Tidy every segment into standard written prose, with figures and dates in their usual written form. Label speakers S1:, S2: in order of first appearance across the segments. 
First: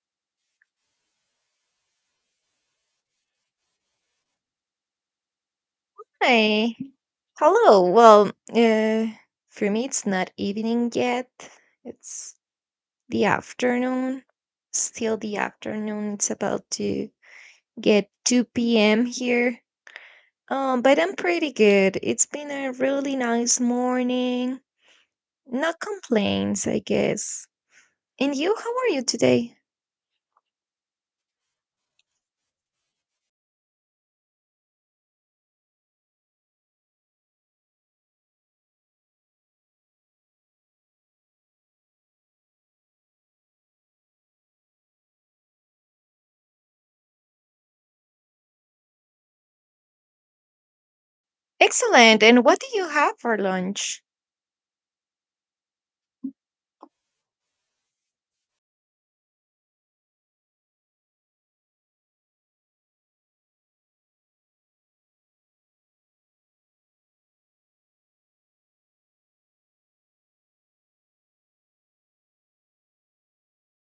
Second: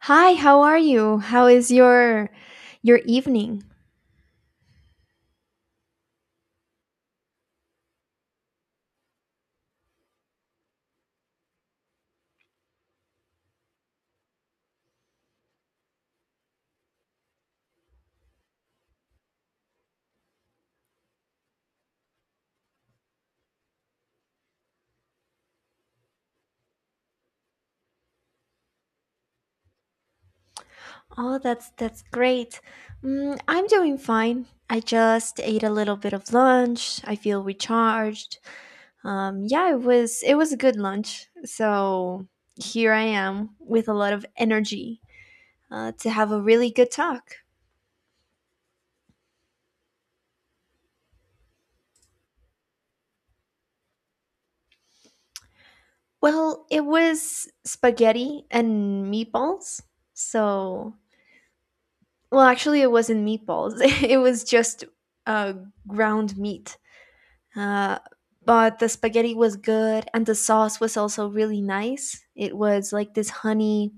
S1: Hi, how are you? How is your evening?
S2: Hi. Hello. Well, uh, for me, it's not evening yet. It's the afternoon. Still the afternoon. It's about to get 2 p.m. here. But I'm pretty good. It's been a really nice morning. No complaints, I guess. And you, how are you today?
S1: Oh, that's great. Mm, I'm doing fine. I just ate a little bit of lunch. I feel recharged. Yeah, it was a good lunch. So here I am with a lot of energy to have a really good talk.
S2: Excellent. And what do you have for lunch?
S1: Well, it was spaghetti and meatballs. So well, actually, it wasn't meatballs. It was just uh, ground meat. Uh, but the spaghetti was good and the sauce was also really nice. It was like this honey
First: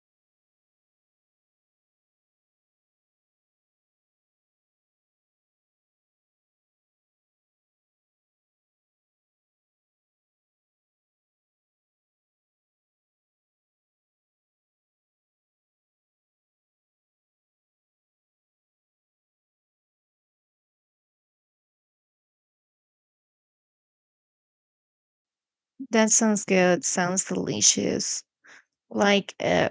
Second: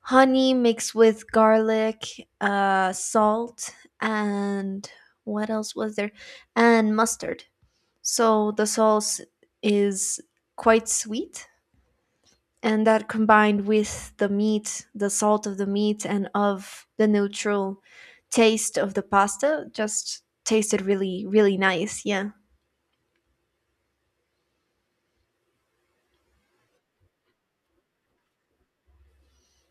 S1: honey mixed with garlic, salt, and what else was there? And mustard. So the sauce is quite sweet, and that combined with the meat, the salt of the meat and of the neutral taste of the pasta just tasted really nice. Yeah.
S2: That sounds good. Sounds delicious. Like, uh,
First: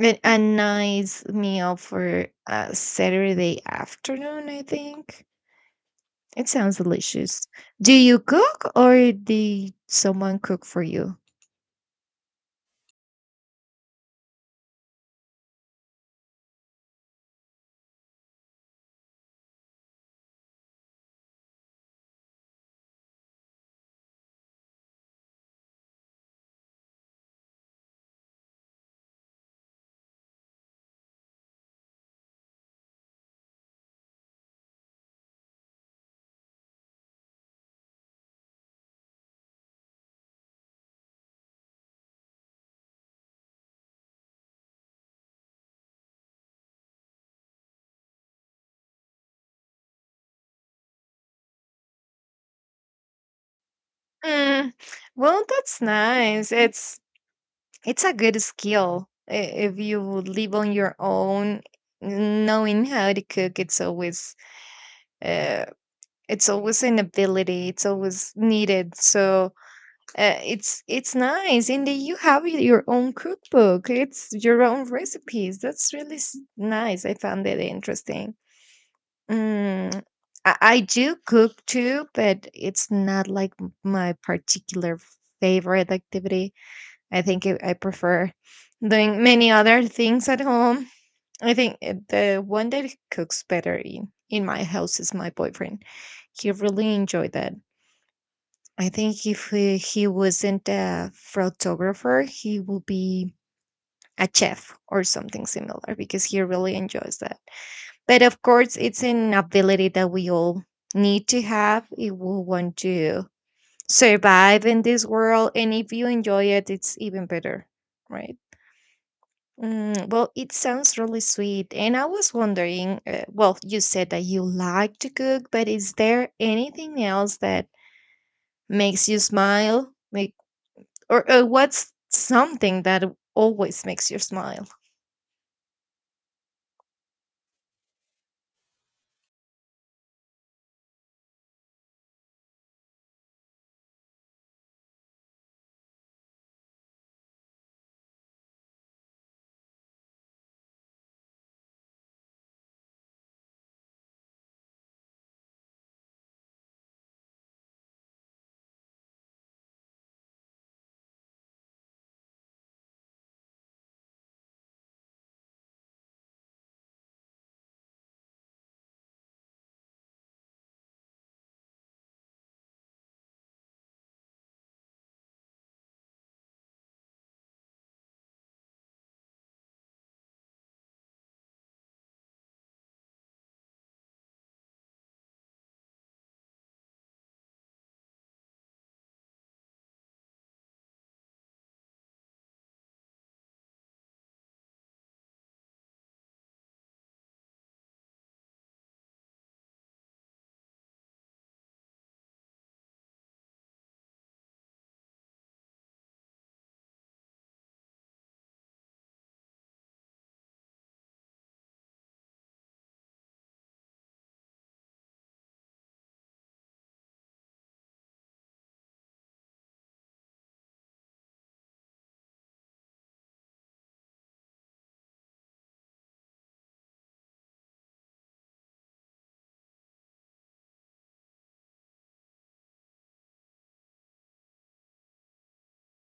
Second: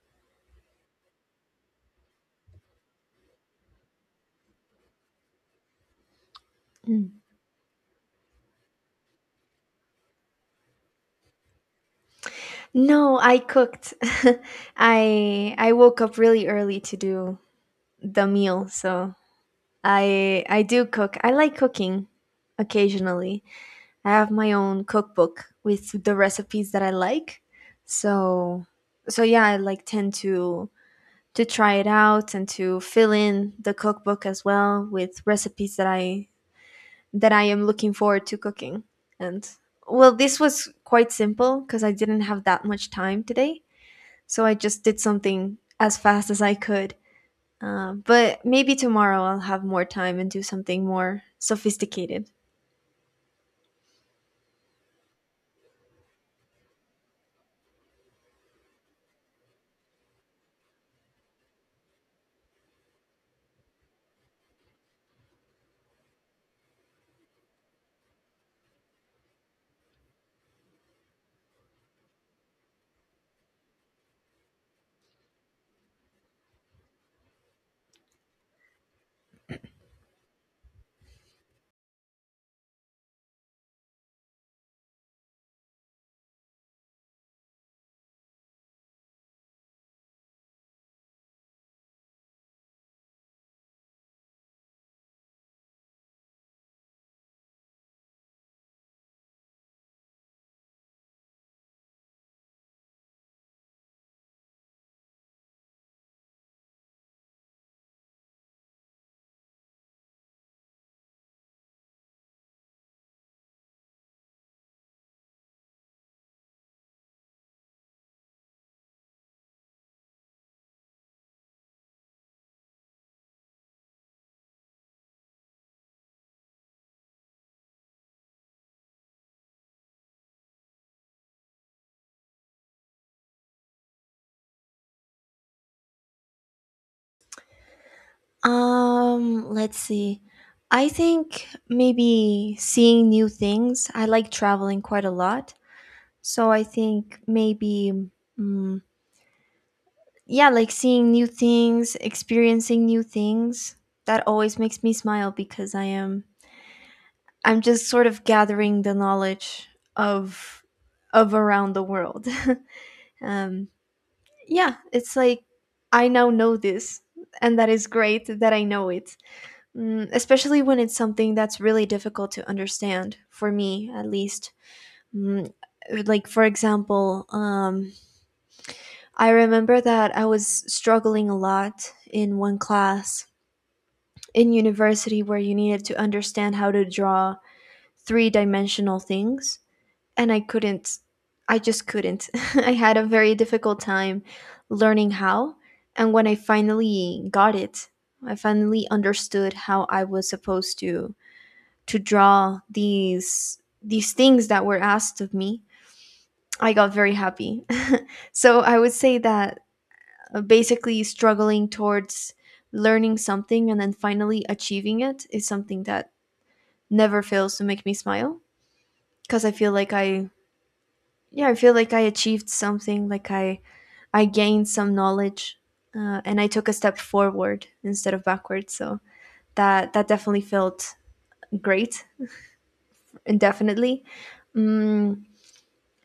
S2: A a nice meal for a Saturday afternoon, I think. It sounds
S1: Mm.
S2: delicious. Do you cook or did someone cook for you?
S1: No, I cooked. I woke up really early to do the meal, so I do cook. I like cooking occasionally. I have my own cookbook with the recipes that I like. So yeah, I like tend to try it out and to fill in the cookbook as well with recipes that I am looking forward to cooking. And well, this was quite simple because I didn't have that much time today, so I just did something as fast as I could. But maybe tomorrow I'll have more time and do something more sophisticated.
S2: Mm, well, that's nice. It's a good skill if you live on your own. Knowing how to cook, uh, it's always an ability. It's always needed. So. It's nice, and then you have your own cookbook. It's your own recipes. That's really nice. I found it interesting. Mm, I do cook too, but it's not like my particular favorite activity. I think I prefer doing many other things at home. I think the one that cooks better in my house is my boyfriend. He really enjoyed that. I think if he wasn't a photographer, he would be a chef or something similar because he really enjoys that. But of course, it's an ability that we all need to have if we want to survive in this world. And if you enjoy it, it's even better, right? Well, it sounds really sweet. And I was wondering, well, you said that you like to cook, but is there anything else that makes you smile? Like. Or, what's something that always makes you smile?
S1: Let's see. I think maybe seeing new things. I like traveling quite a lot. So I think maybe, mm, yeah, like seeing new things, experiencing new things. That always makes me smile because I'm just sort of gathering the knowledge of, of around the world. um, yeah, it's like I now know this, and that is great that I know it. Mm, especially when it's something that's really difficult to understand for me at least. Mm, like for example I remember that I was struggling a lot in one class in university where you needed to understand how to draw three dimensional things, and I couldn't. I just couldn't. I had a very difficult time learning how, and when I finally got it, I finally understood how I was supposed to draw these things that were asked of me. I got very happy. So I would say that basically struggling towards learning something and then finally achieving it is something that never fails to make me smile because I feel like I achieved something. I gained some knowledge, and I took a step forward instead of backwards. So that definitely felt great indefinitely. Mm,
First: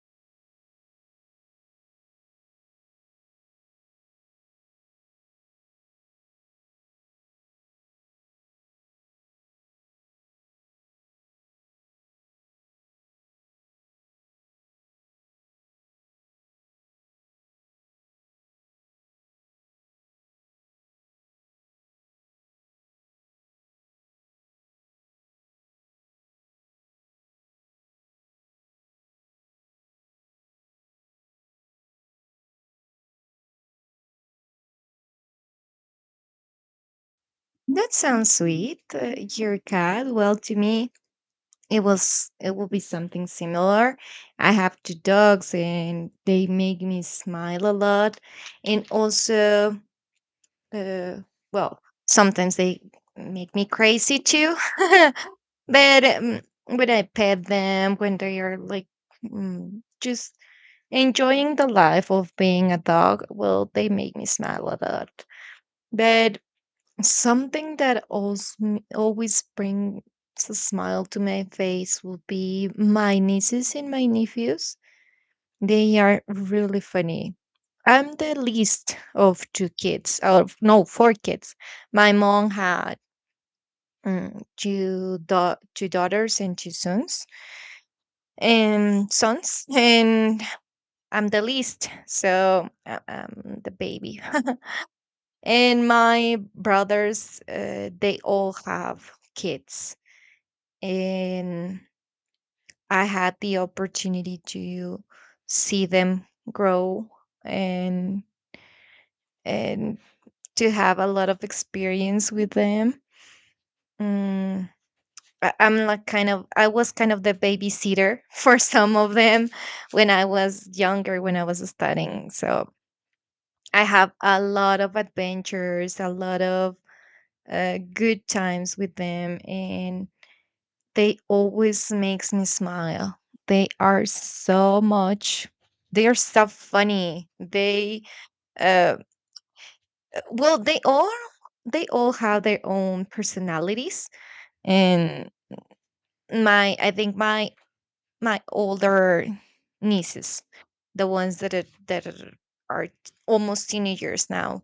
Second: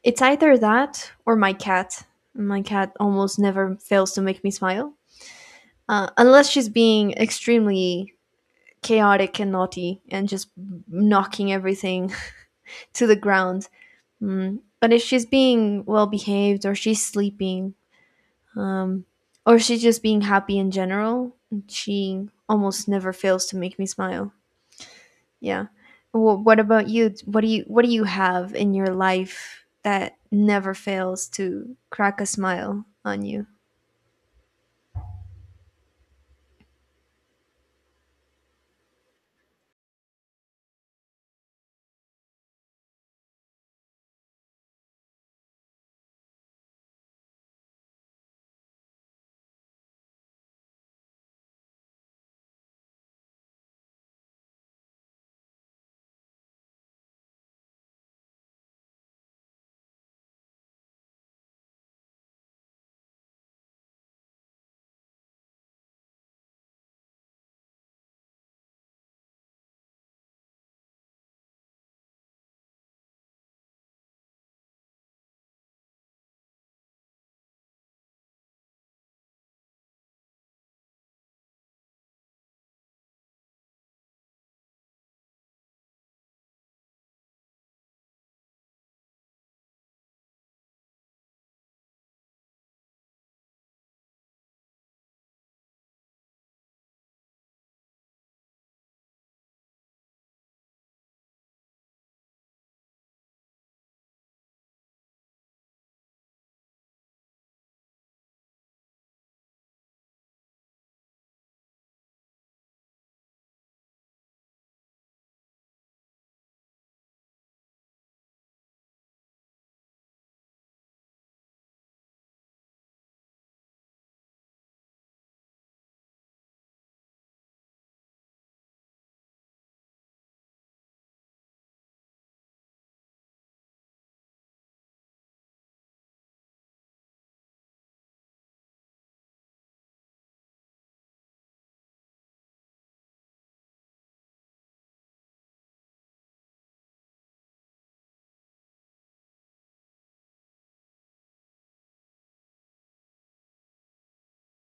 S1: it's either that or my cat. My cat almost never fails to make me smile unless she's being extremely chaotic and naughty and just knocking everything to the ground. Mm. But if she's being well behaved, or she's sleeping, um, or she's just being happy in general. She almost never fails to make me smile. Yeah. Well, what about you? What do you have in your life that never fails to crack a smile on you?
S2: That sounds sweet. Your cat. Well, to me, it will be something similar. I have two dogs, and they make me smile a lot. And also, uh, well, sometimes they make me crazy too. But when I pet them, when they are like, just enjoying the life of being a dog, well, they make me smile a lot. But something that always, always brings a smile to my face will be my nieces and my nephews. They are really funny. I'm the least of two kids, or no, four kids. My mom had two daughters and two sons, and I'm the least, so I'm the baby. And my brothers, they all have kids. And I had the opportunity to see them grow and and to have a lot of experience with them. Mm, I was kind of the babysitter for some of them when I was younger, when I was studying. So I have a lot of adventures, a lot of good times with them, and they always makes me smile. They are so much. They are so funny. They uh, well, they all have their own personalities. And I think my older nieces, the ones that are almost teenagers now,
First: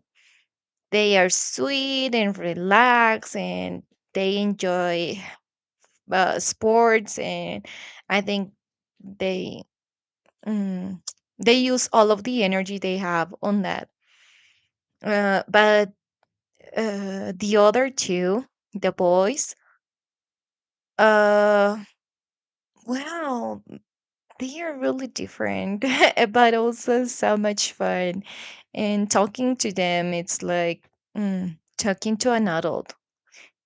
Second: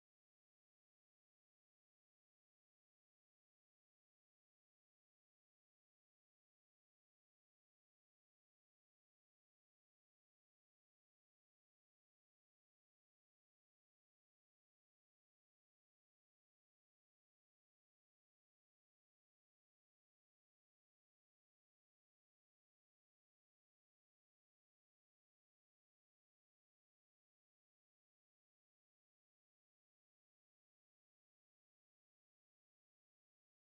S2: they are sweet and relaxed, and they enjoy sports. And I think they. Mm. They use all of the energy they have on that. But the other two, the boys, uh, well, they are really different, but also so much fun. And talking to them, it's like, talking to an adult.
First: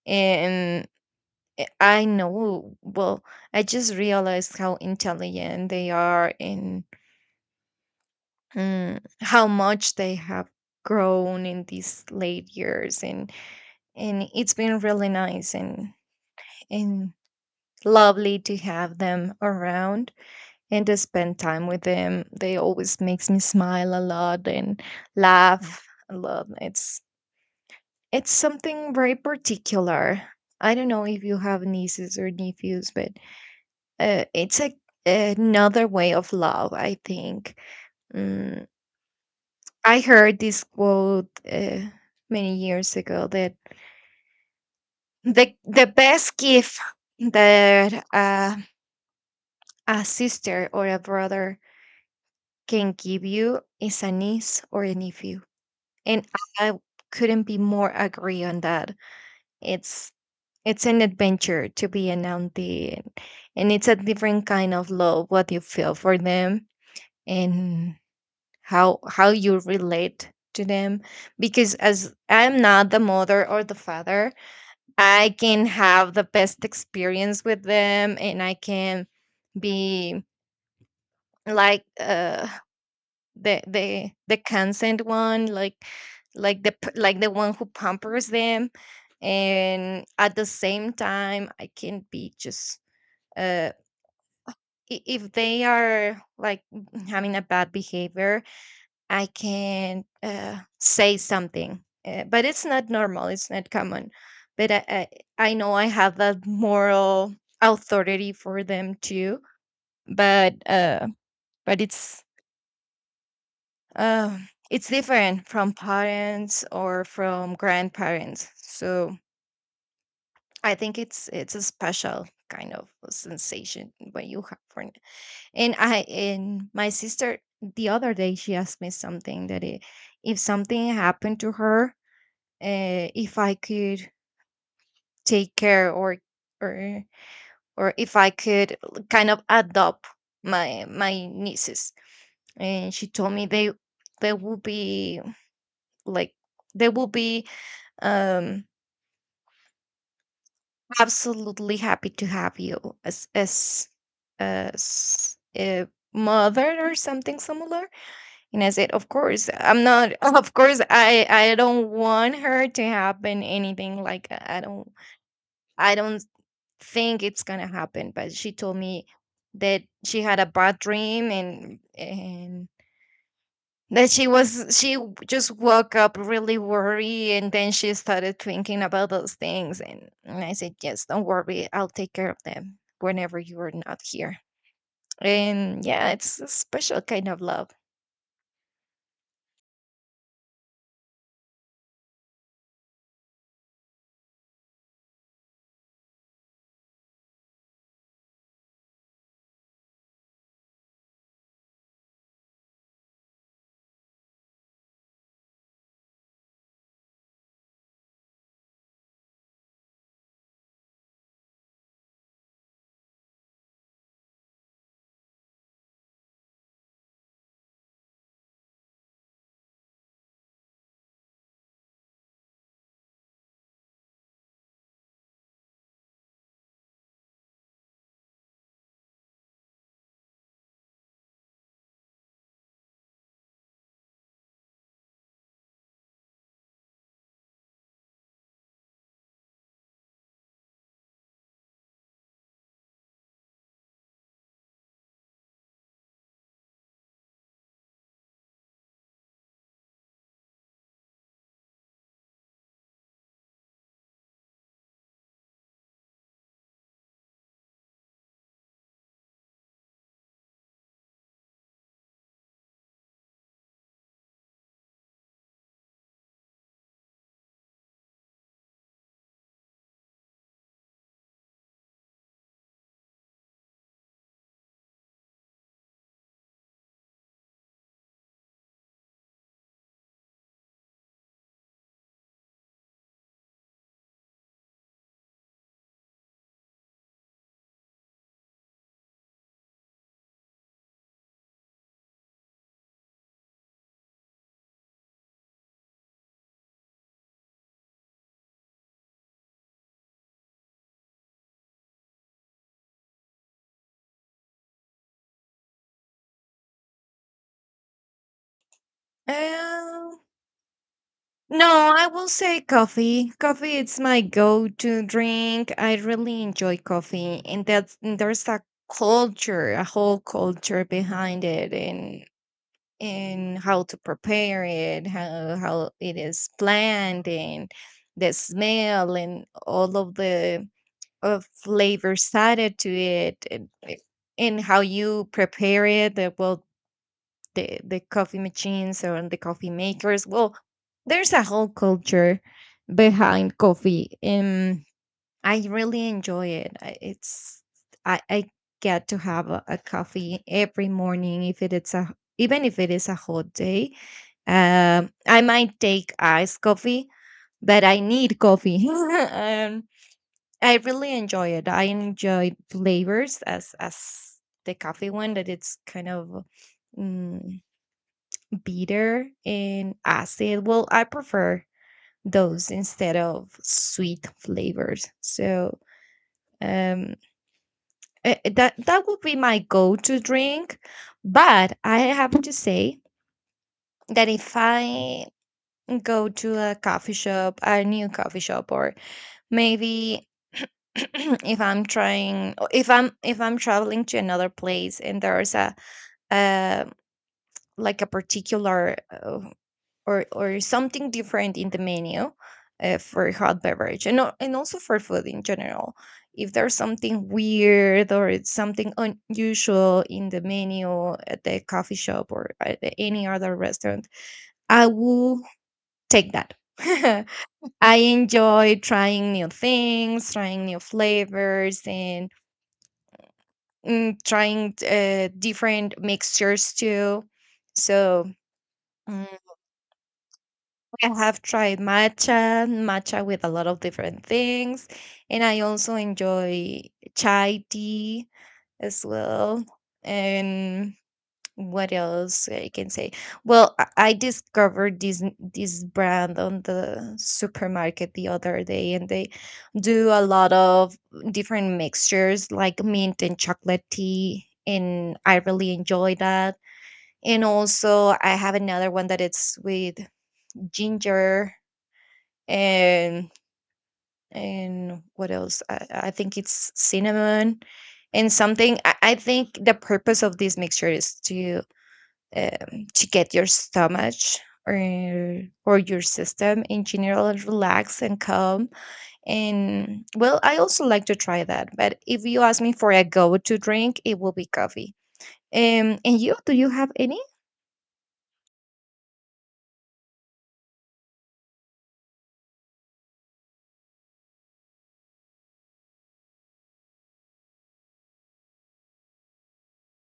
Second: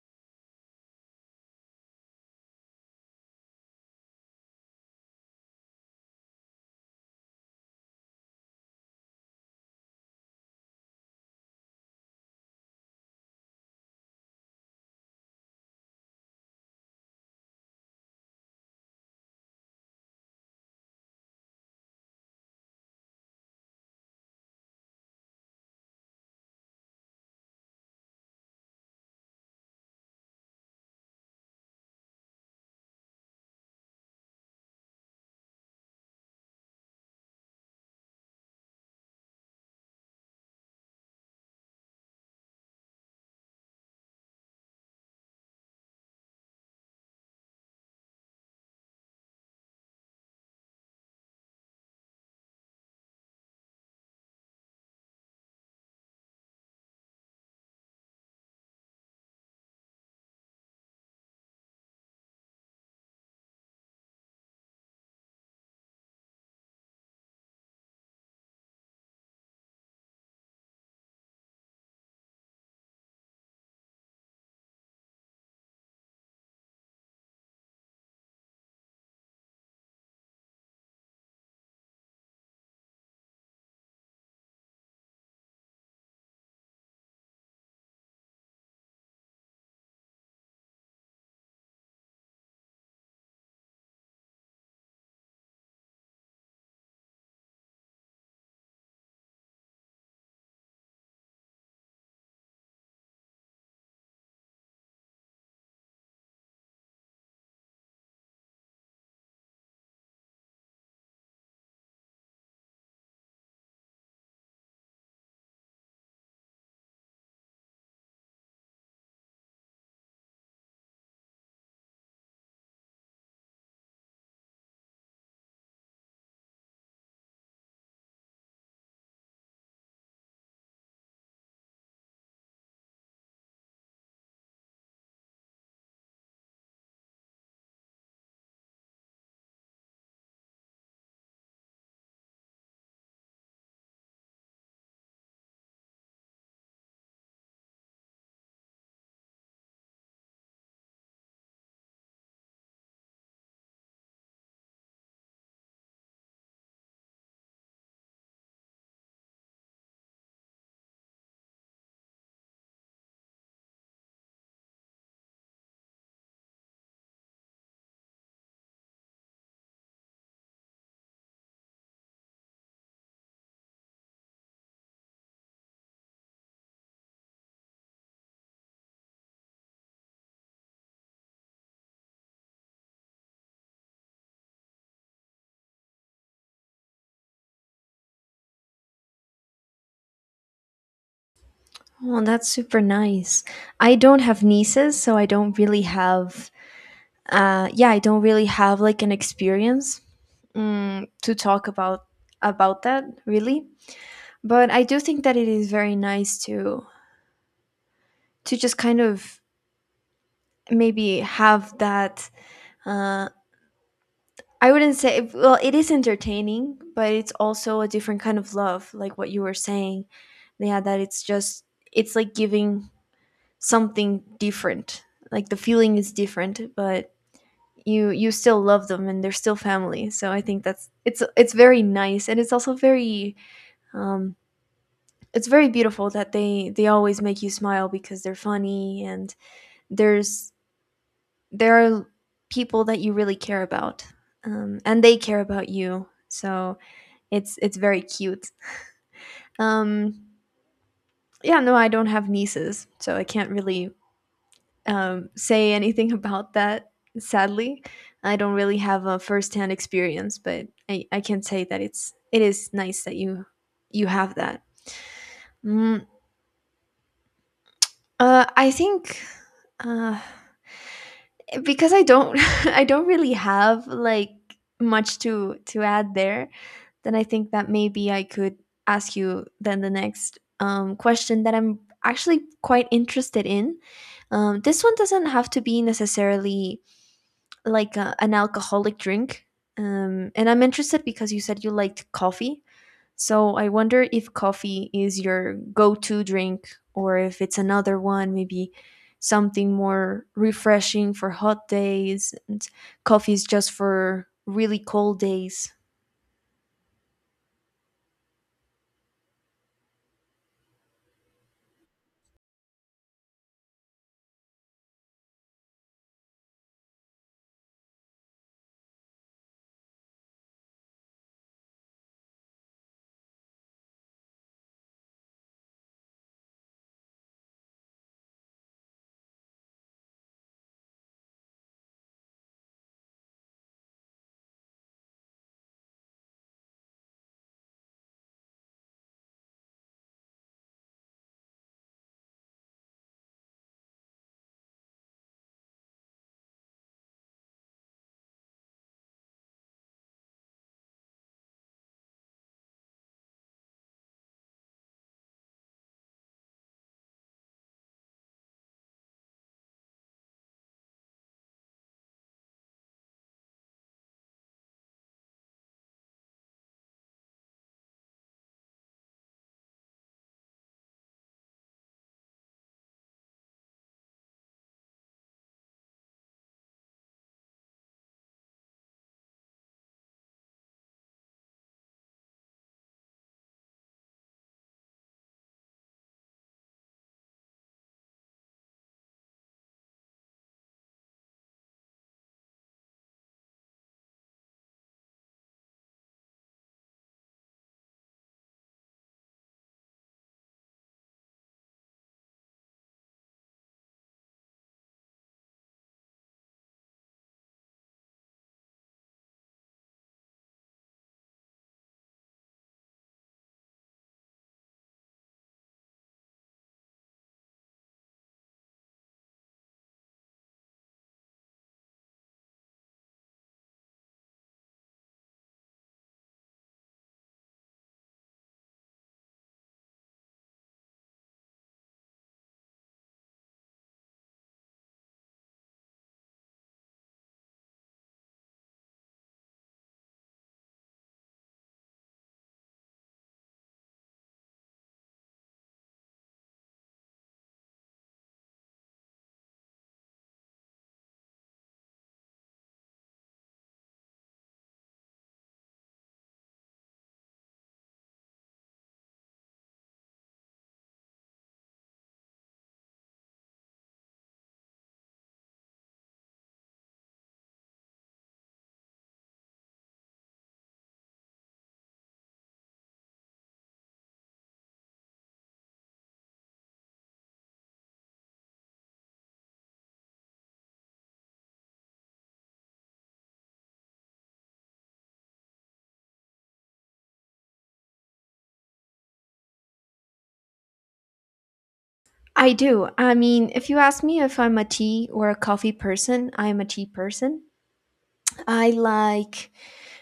S2: And I know, well, I just realized how intelligent they are, and, how much they have grown in these late years, and it's been really nice, and lovely to have them around, and to spend time with them. They always makes me smile a lot and laugh a lot. It's something very particular. I don't know if you have nieces or nephews, but it's a another way of love, I think. Mm, I heard this quote many years ago that the best gift that a sister or a brother can give you is a niece or a nephew, and I couldn't be more agree on that. It's it's an adventure to be an auntie, and it's a different kind of love what you feel for them, and how you relate to them, because as I'm not the mother or the father, I can have the best experience with them, and I can be, like, the consent one, like the one who pampers them. And at the same time, I can be just, uh if they are like having a bad behavior, I can, say something, but it's not normal. It's not common. But I know I have that moral authority for them too. But uh, but uh, it's different from parents or from grandparents. So I think it's a special kind of sensation when you have one. And I and my sister, the other day, she asked me something that, if something happened to her, if I could take care, or or if I could kind of adopt my nieces. And she told me they will be, like they will be um absolutely happy to have you as as as a mother or something similar. And I said, of course, I'm not. Of course, I don't want her to happen anything, like, I don't think it's gonna happen, but she told me that she had a bad dream, and that she just woke up really worried, and then she started thinking about those things, and I said, yes, don't worry, I'll take care of them whenever you are not here. And yeah, it's a special kind of love.
S1: Oh, that's super nice. I don't have nieces, so I don't really have. Yeah, I don't really have like an experience, mm, to talk about that really, but I do think that it is very nice to just kind of maybe have that, uh I wouldn't say, well, it is entertaining, but it's also a different kind of love, like what you were saying. Yeah, that it's just it's like giving something different, like the feeling is different, but you still love them, and they're still family. So I think that's it's very nice, and it's also very um it's very beautiful that they always make you smile because they're funny and there's there are people that you really care about, and they care about you. So it's very cute. um, yeah, no, I don't have nieces, so I can't really say anything about that, sadly. I don't really have a first-hand experience, but I can say that it's it is nice that you have that. Mm, I think uh, because I don't I don't really have like much to add there, then I think that maybe I could ask you then the next question that I'm actually quite interested in. This one doesn't have to be necessarily like a, an alcoholic drink. And I'm interested because you said you liked coffee. So I wonder if coffee is your go to drink, or if it's another one, maybe something more refreshing for hot days, and coffee is just for really cold days.
S2: um No, I will say coffee. Coffee is my go-to drink. I really enjoy coffee, and there's a culture, a whole culture behind it, and how to prepare it, how it is planned, and the smell, and all of the flavors added to it, and how you prepare it. Well, the coffee machines or the coffee makers. Well, there's a whole culture behind coffee. I really enjoy it. I get to have a coffee every morning, if it is a even if it is a hot day. I might take iced coffee, but I need coffee. I really enjoy it. I enjoy flavors as the coffee one, that it's kind of, mm, bitter and acid. Well, I prefer those instead of sweet flavors. So. Um eh, eh, that that would be my go-to drink. But I have to say that if I go to a coffee shop, a new coffee shop, or maybe, if I'm trying, or if I'm traveling to another place, and there's a, uh, like a particular, or something different in the menu, for hot beverage, and and also for food in general. If there's something weird, or it's something unusual in the menu at the coffee shop, or at any other restaurant, I will take that. I enjoy trying new things, trying new flavors, and, trying different mixtures too. So. mm, I have tried matcha, with a lot of different things, and I also enjoy chai tea as well. And what else I can say? Well, I discovered this brand on the supermarket the other day, and they do a lot of different mixtures like mint and chocolate tea, and I really enjoy that. And also, I have another one that it's with ginger and and what else? I think it's cinnamon and something. I think the purpose of this mixture is to get your stomach, or your system in general, relaxed and calm. And well, I also like to try that. But if you ask me for a go-to drink, it will be coffee. And you, do you have any?
S1: I do. I mean, if you ask me if I'm a tea or a coffee person, I'm a tea person. I like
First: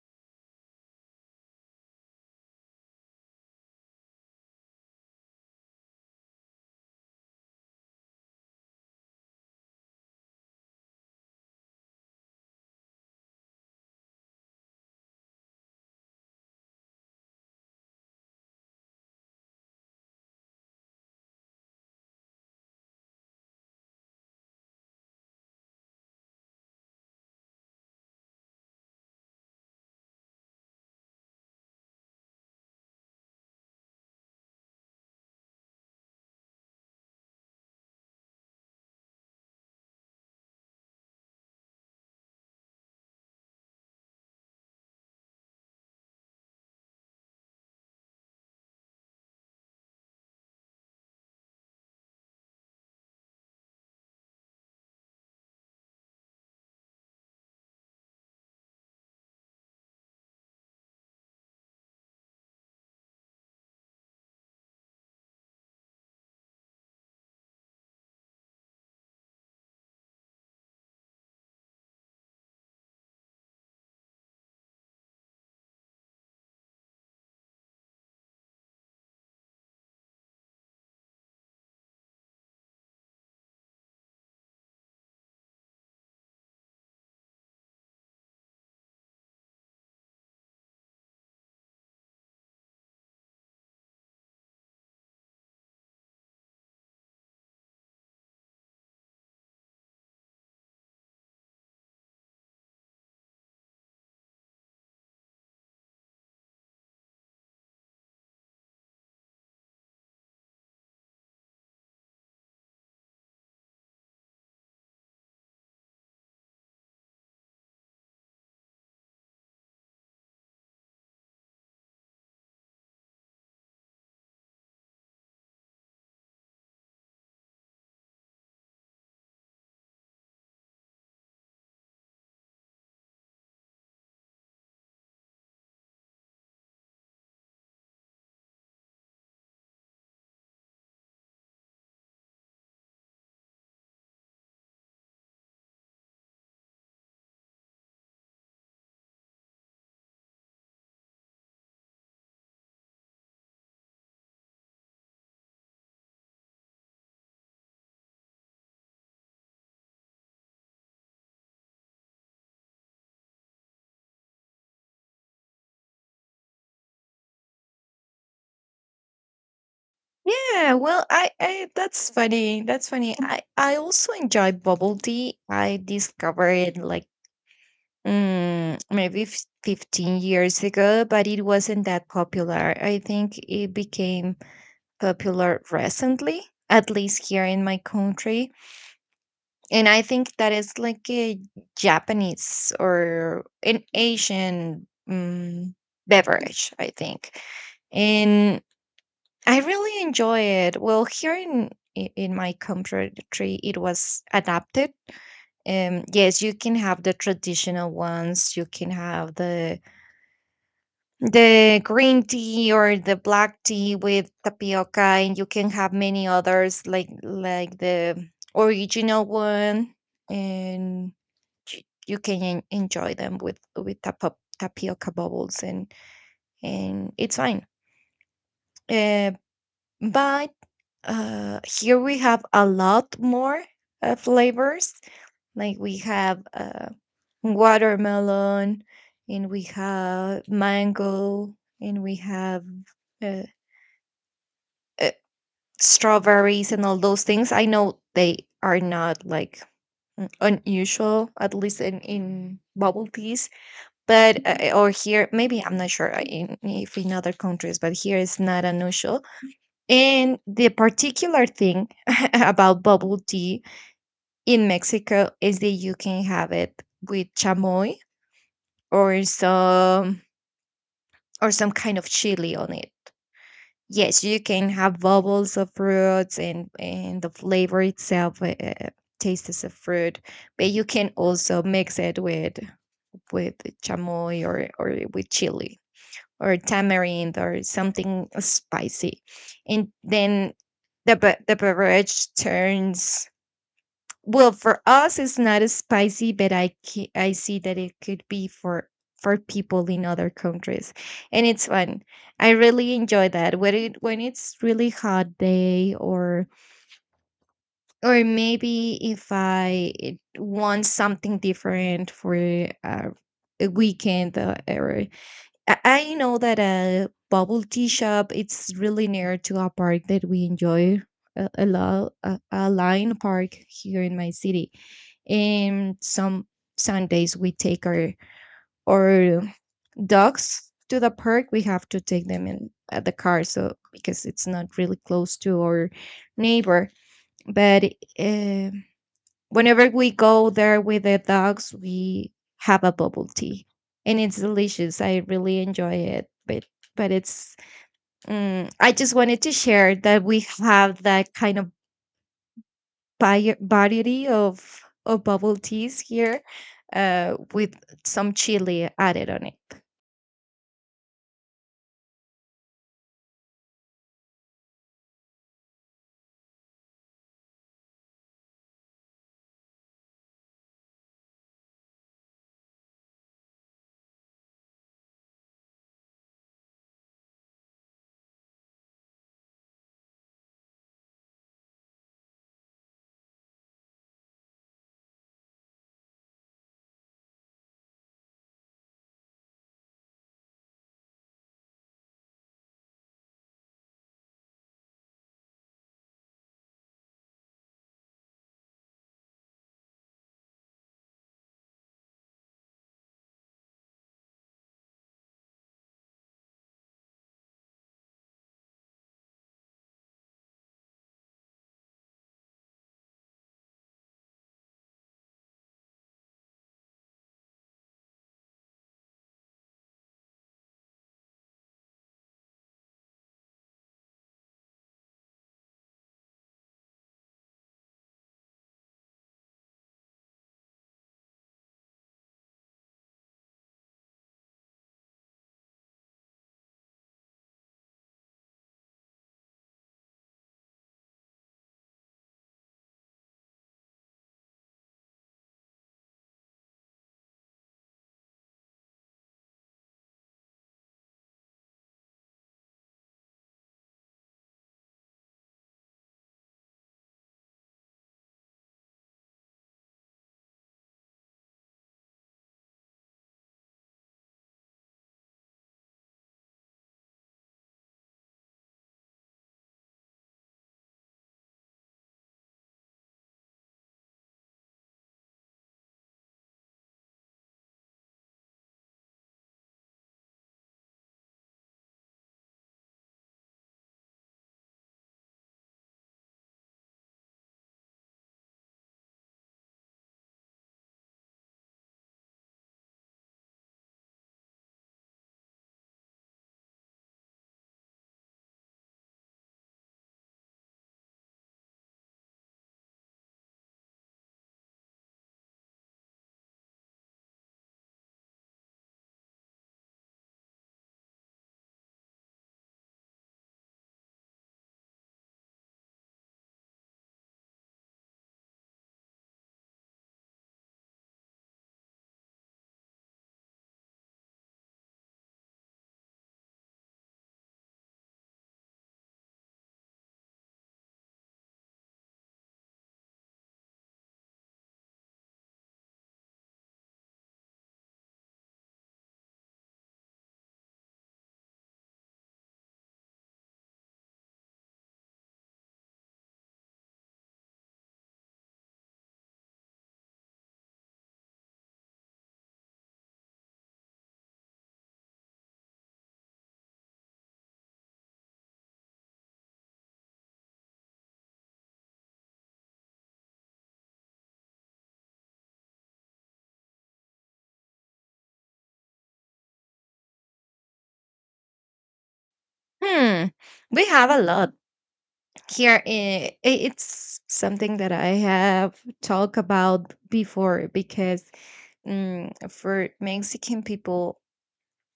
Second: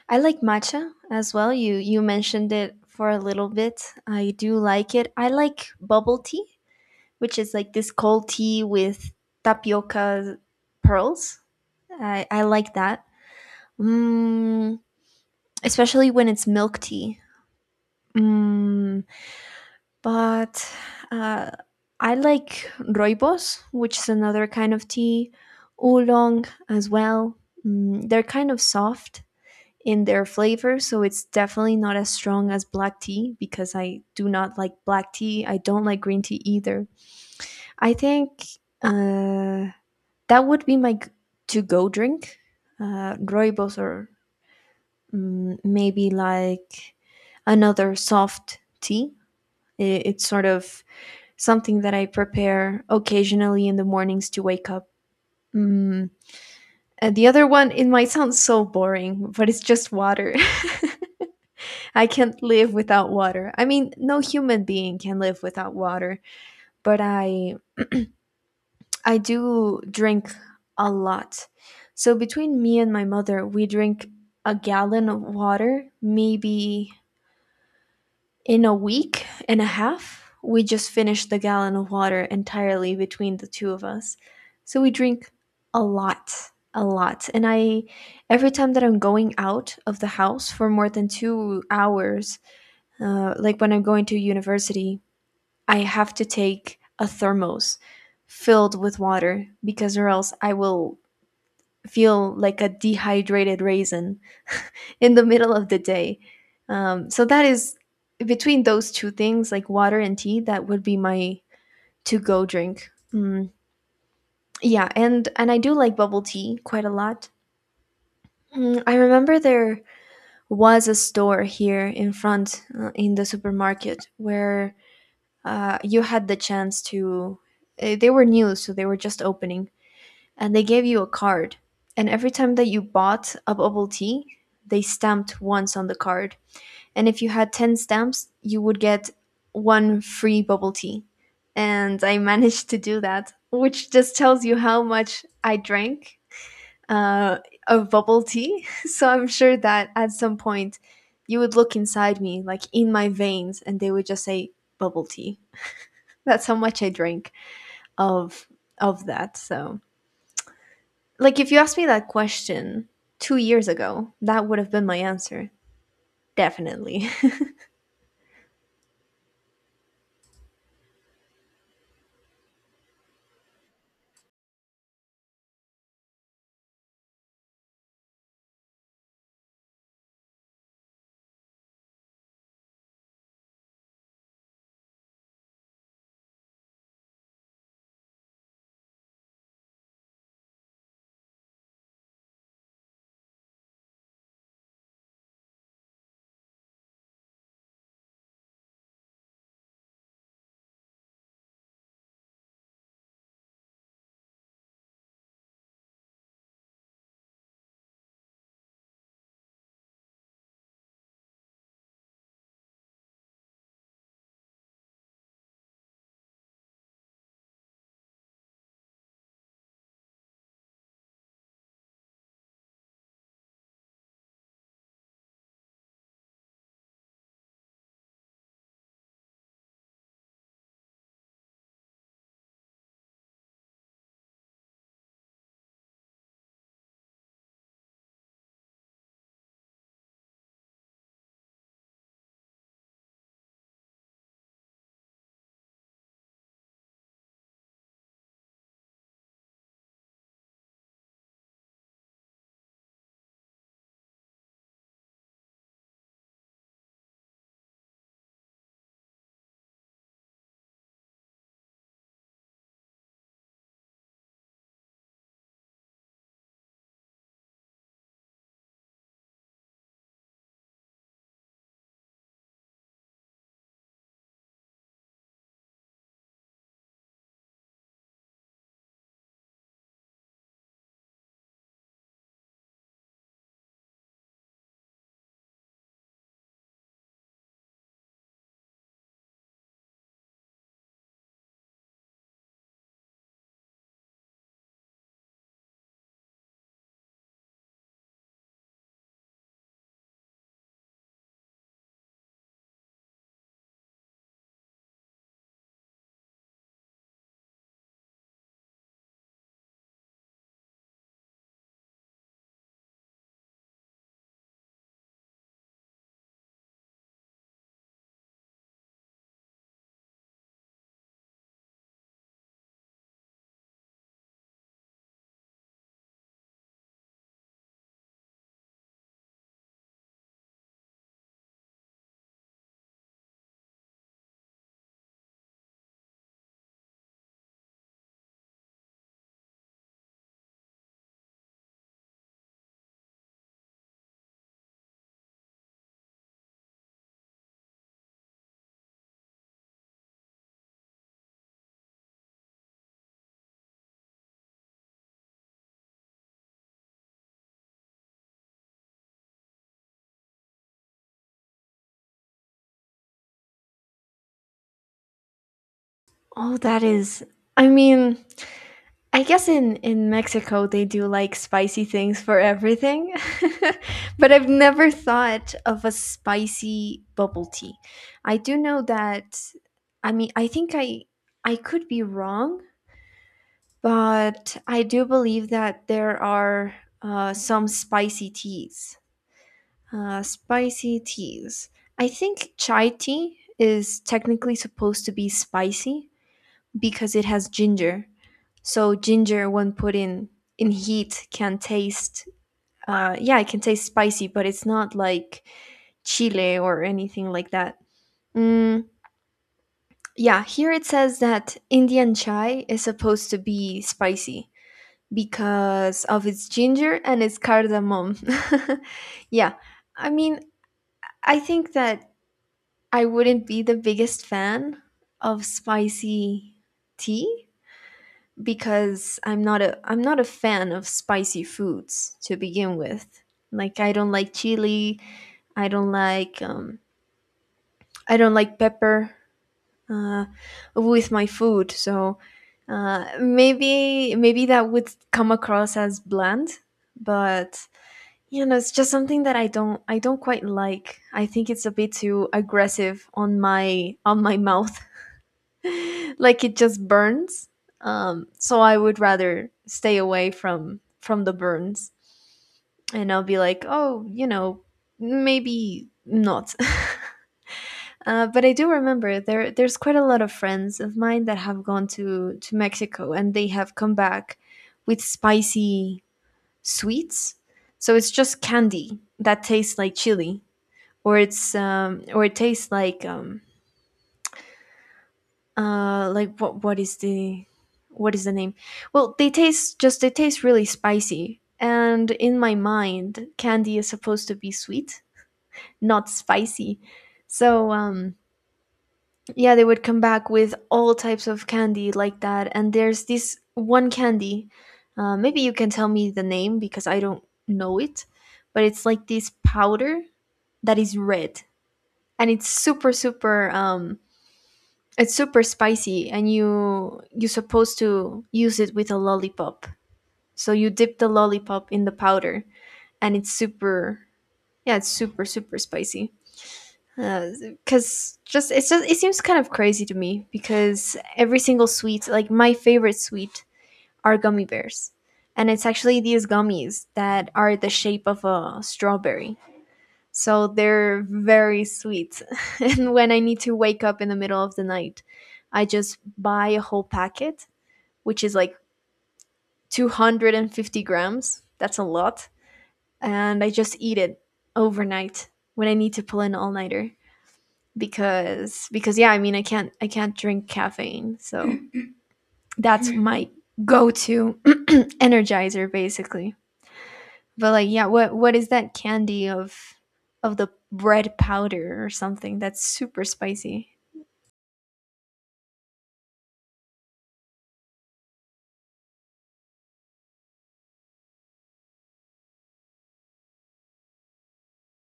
S1: I like matcha as well. You mentioned it for a little bit. I do like it. I like bubble tea, which is like this cold tea with tapioca pearls. I like that. Mm, especially when it's milk tea. Mm, but uh, I like roibos, which is another kind of tea, oolong as well. Mm, they're kind of soft in their flavor. So it's definitely not as strong as black tea because I do not like black tea. I don't like green tea either. I think uh, that would be my to go drink, rooibos, or mm, maybe like another soft tea. I- It's sort of something that I prepare occasionally in the mornings to wake up. Mm. And the other one, it might sound so boring, but it's just water. I can't live without water. I mean, no human being can live without water, but I do drink a lot. So between me and my mother, we drink a gallon of water maybe in a week and a half. We just finished the gallon of water entirely between the two of us. So we drink a lot, a lot. And I Every time that I'm going out of the house for more than 2 hours, like when I'm going to university, I have to take a thermos filled with water, because or else I will feel like a dehydrated raisin in the middle of the day. So that is between those two things, like water and tea, that would be my to-go drink. Mm, yeah, and I do like bubble tea quite a lot. Mm, I remember there was a store here in front in the supermarket where you had the chance to eh, they were new, so they were just opening, and they gave you a card, and every time that you bought a bubble tea, they stamped once on the card, and if you had 10 stamps, you would get one free bubble tea. And I managed to do that, which just tells you how much I drank uh, of bubble tea. So I'm sure that at some point you would look inside me, like in my veins, and they would just say bubble tea. That's how much I drank of of that. So, like if you asked me that question 2 years ago, that would have been my answer. Definitely.
S2: Yeah, well, I that's funny. That's funny. I also enjoy bubble tea. I discovered it, like, maybe 15 years ago, but it wasn't that popular. I think it became popular recently, at least here in my country. And I think that is like a Japanese or an Asian, beverage, I think. And I really enjoy it. Well, here in, in my country, it was adapted. Yes, you can have the traditional ones. You can have the green tea or the black tea with tapioca, and you can have many others, like the original one, and you can enjoy them with tapioca bubbles, and it's fine. Uh, but here we have a lot more flavors. Like we have watermelon, and we have mango, and we have, uh, uh, strawberries and all those things. I know they are not like unusual, at least in bubble teas, but or here, maybe I'm not sure if in other countries, but here it's not unusual. And the particular thing about bubble tea in Mexico is that you can have it with chamoy or some or some kind of chili on it. Yes, you can have bubbles of fruits and the flavor itself tastes of fruit, but you can also mix it with chamoy or with chili or tamarind or something spicy, and then the beverage turns, well, for us, it's not as spicy, but I see that it could be for people in other countries, and it's fun. I really enjoy that when it's really hot day, or maybe if I want something different for uh, a weekend or I know that a bubble tea shop it's really near to a park that we enjoy a lot, a line park here in my city. And some Sundays we take our dogs to the park. We have to take them in at the car, so because it's not really close to our neighbor. But um whenever we go there with the dogs, we have a bubble tea, and it's delicious. I really enjoy it, but but it's. I just wanted to share that we have that kind of variety of bubble teas here, with some chili added on it.
S1: Oh, that is I mean, I guess in Mexico they do like spicy things for everything. But I've never thought of a spicy bubble tea. I do know that I mean, I think I could be wrong, but I do believe that there are some spicy teas. Uh, spicy teas. I think chai tea is technically supposed to be spicy because it has ginger. So ginger, when put in heat, can taste. Yeah, it can taste spicy, but it's not like chile or anything like that. Mm, yeah, here it says that Indian chai is supposed to be spicy because of its ginger and its cardamom. Yeah, I mean, I think that I wouldn't be the biggest fan of spicy tea because I'm not a fan of spicy foods to begin with. Like I don't like chili, I don't like um, I don't like pepper uh, with my food. So maybe that would come across as bland, but you know, it's just something that I don't quite like. I think it's a bit too aggressive on my mouth. Like it just burns. So I would rather stay away from the burns. And I'll be like, "Oh, you know, maybe not." But I do remember there's quite a lot of friends of mine that have gone to Mexico and they have come back with spicy sweets. So it's just candy that tastes like chili, or it's or it tastes like what is the name? Well, they taste really spicy. And in my mind, candy is supposed to be sweet, not spicy. So yeah, they would come back with all types of candy like that. And there's this one candy. Maybe you can tell me the name because I don't know it. But it's like this powder that is red, and it's super, super. It's super spicy, and you're supposed to use it with a lollipop. So you dip the lollipop in the powder, and it's super. Yeah, it's super, super spicy because just it's just it seems kind of crazy to me because every single sweet, like my favorite sweet, are gummy bears, and it's actually these gummies that are the shape of a strawberry, so they're very sweet. And when I need to wake up in the middle of the night, I just buy a whole packet, which is like 250 grams. That's a lot. And I just eat it overnight when I need to pull an all-nighter because yeah, I mean, I can't drink caffeine. So that's my go-to energizer, basically. But like, yeah, what is that candy of the bread powder or something that's super
S2: Hmm,
S1: spicy?
S2: we have a lot here. It's something that I have talked about before because, for Mexican people,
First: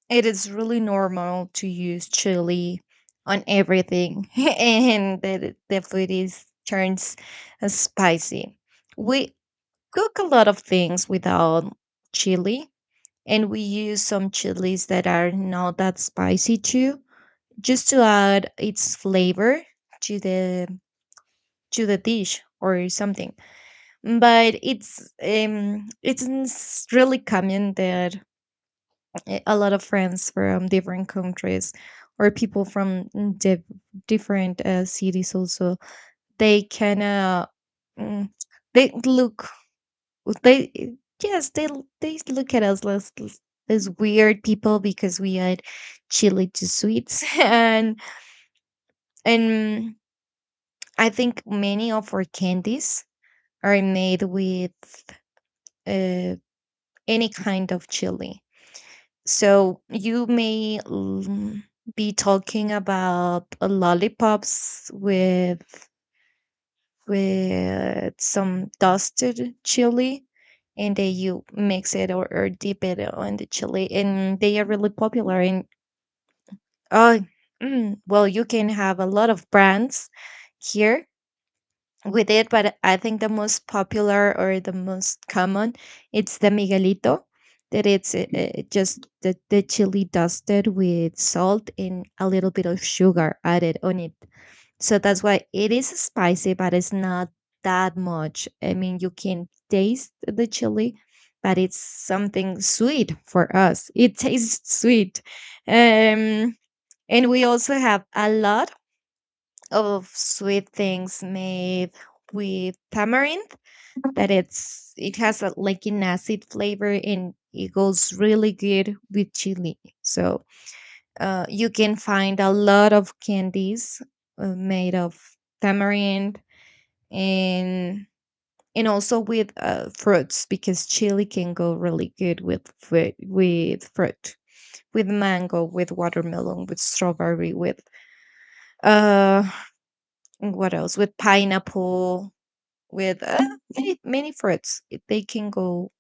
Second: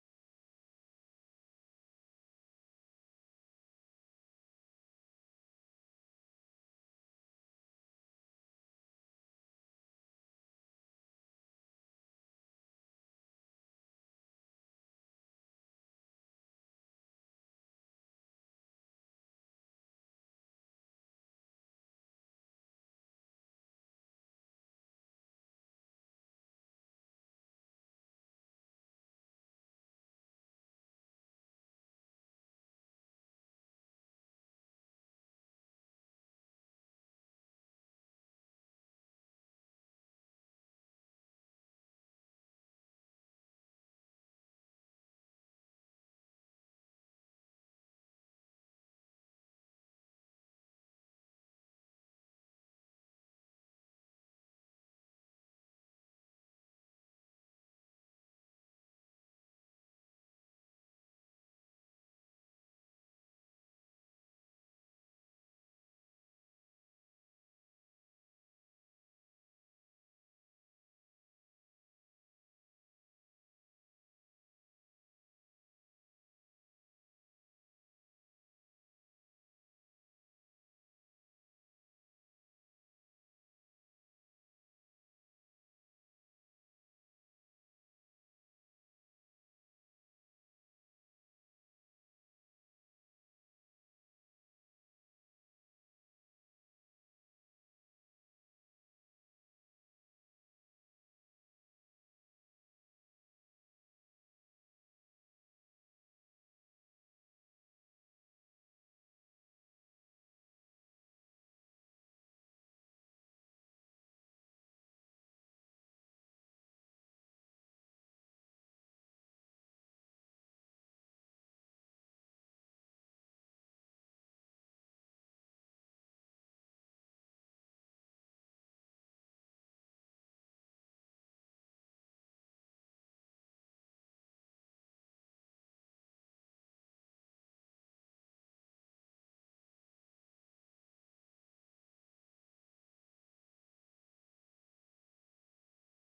S2: it is really normal to use chili on everything, and the food is turns spicy. We cook a lot of things without chili, and we use some chilies that are not that spicy too, just to add its flavor to the to the dish or something. But it's really common that a lot of friends from different countries or people from diff different cities also they can mm, they look they yes they look at us as weird people because we had chili to sweets and I think many of our candies are made with uh, any kind of chili. So you may be talking about lollipops with some dusted chili, and then you mix it or dip it on the chili, and they are really popular. And oh, well, you can have a lot of brands here with it, but I think the most popular or the most common it's the Miguelito. That it's just the chili dusted with salt and a little bit of sugar added on it. So that's why it is spicy, but it's not that much. I mean, you can taste the chili, but it's something sweet for us. It tastes sweet. Um, and we also have a lot of sweet things made with tamarind, that it's it has a, like an acid flavor and it goes really good with chili, so you can find a lot of candies made of tamarind and and also with fruits because chili can go really good with with fruit, with mango, with watermelon, with strawberry with uh what else, with pineapple, with many many fruits. They can go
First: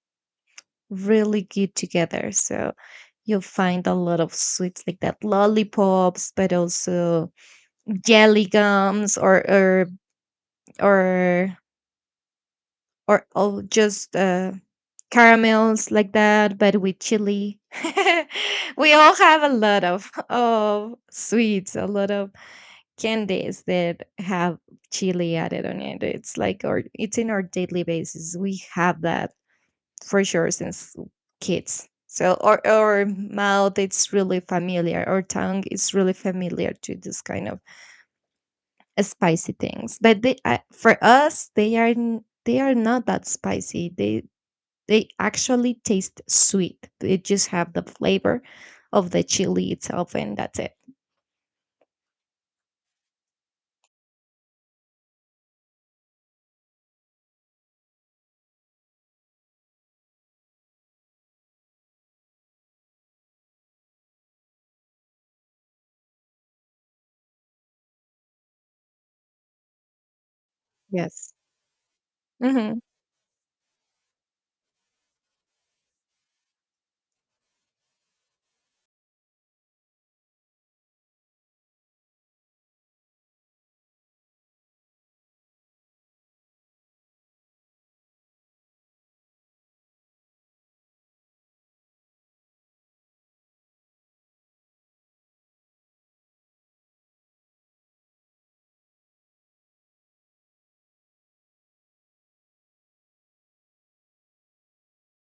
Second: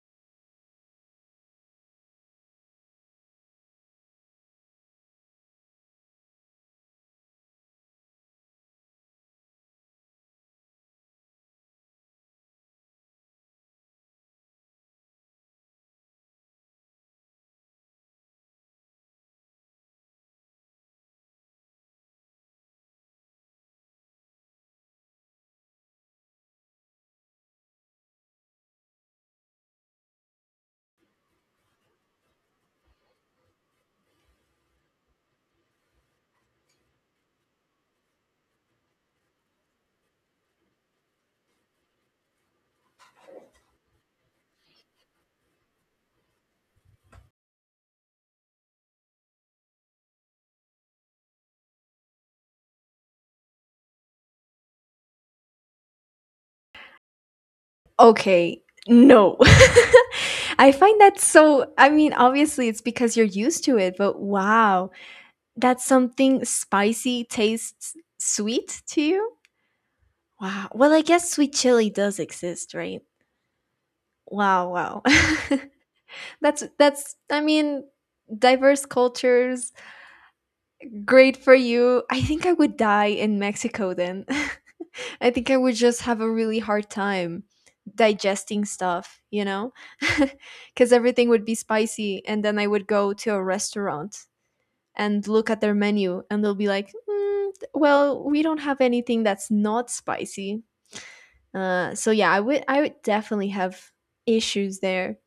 S2: really good together. So you'll find a lot of sweets like that, lollipops, but also jelly gums or or just caramels like that, but with chili. we all have a lot of sweets, a lot of candies that have chili added on it. It's like our it's in our daily basis. We have that for sure since kids. So our mouth it's really familiar, our tongue is really familiar to this kind of spicy things. But they for us they are they are not that spicy. They actually taste sweet. They just have the flavor of the chili itself, and that's it.
S1: Okay, no. I find that so I mean obviously it's because you're used to it, but wow, that something spicy tastes sweet to you? Wow. Well, I guess
S2: Yes.
S1: sweet chili does exist,
S2: hmm
S1: right? Wow, wow. That's I mean, diverse cultures, great for you. I think I would die in Mexico then. I think I would just have a really hard time digesting stuff, you know? Cuz everything would be spicy, and then I would go to a restaurant and look at their menu and they'll be like, mm, "Well, we don't have anything that's not spicy." So yeah, I would definitely have issues there.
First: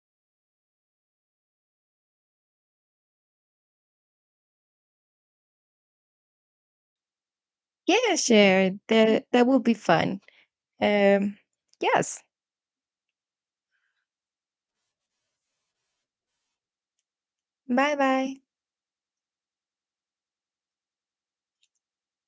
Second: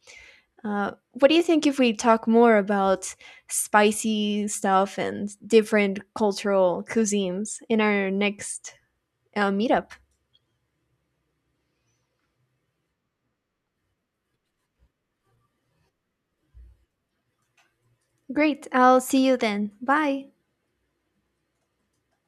S1: What do you think if we talk more about spicy stuff and different cultural cuisines in our
S2: Yeah, sure.
S1: next
S2: That that will be
S1: meetup?
S2: fun. Um. Yes. Bye bye.
S1: Great. I'll see you then. Bye.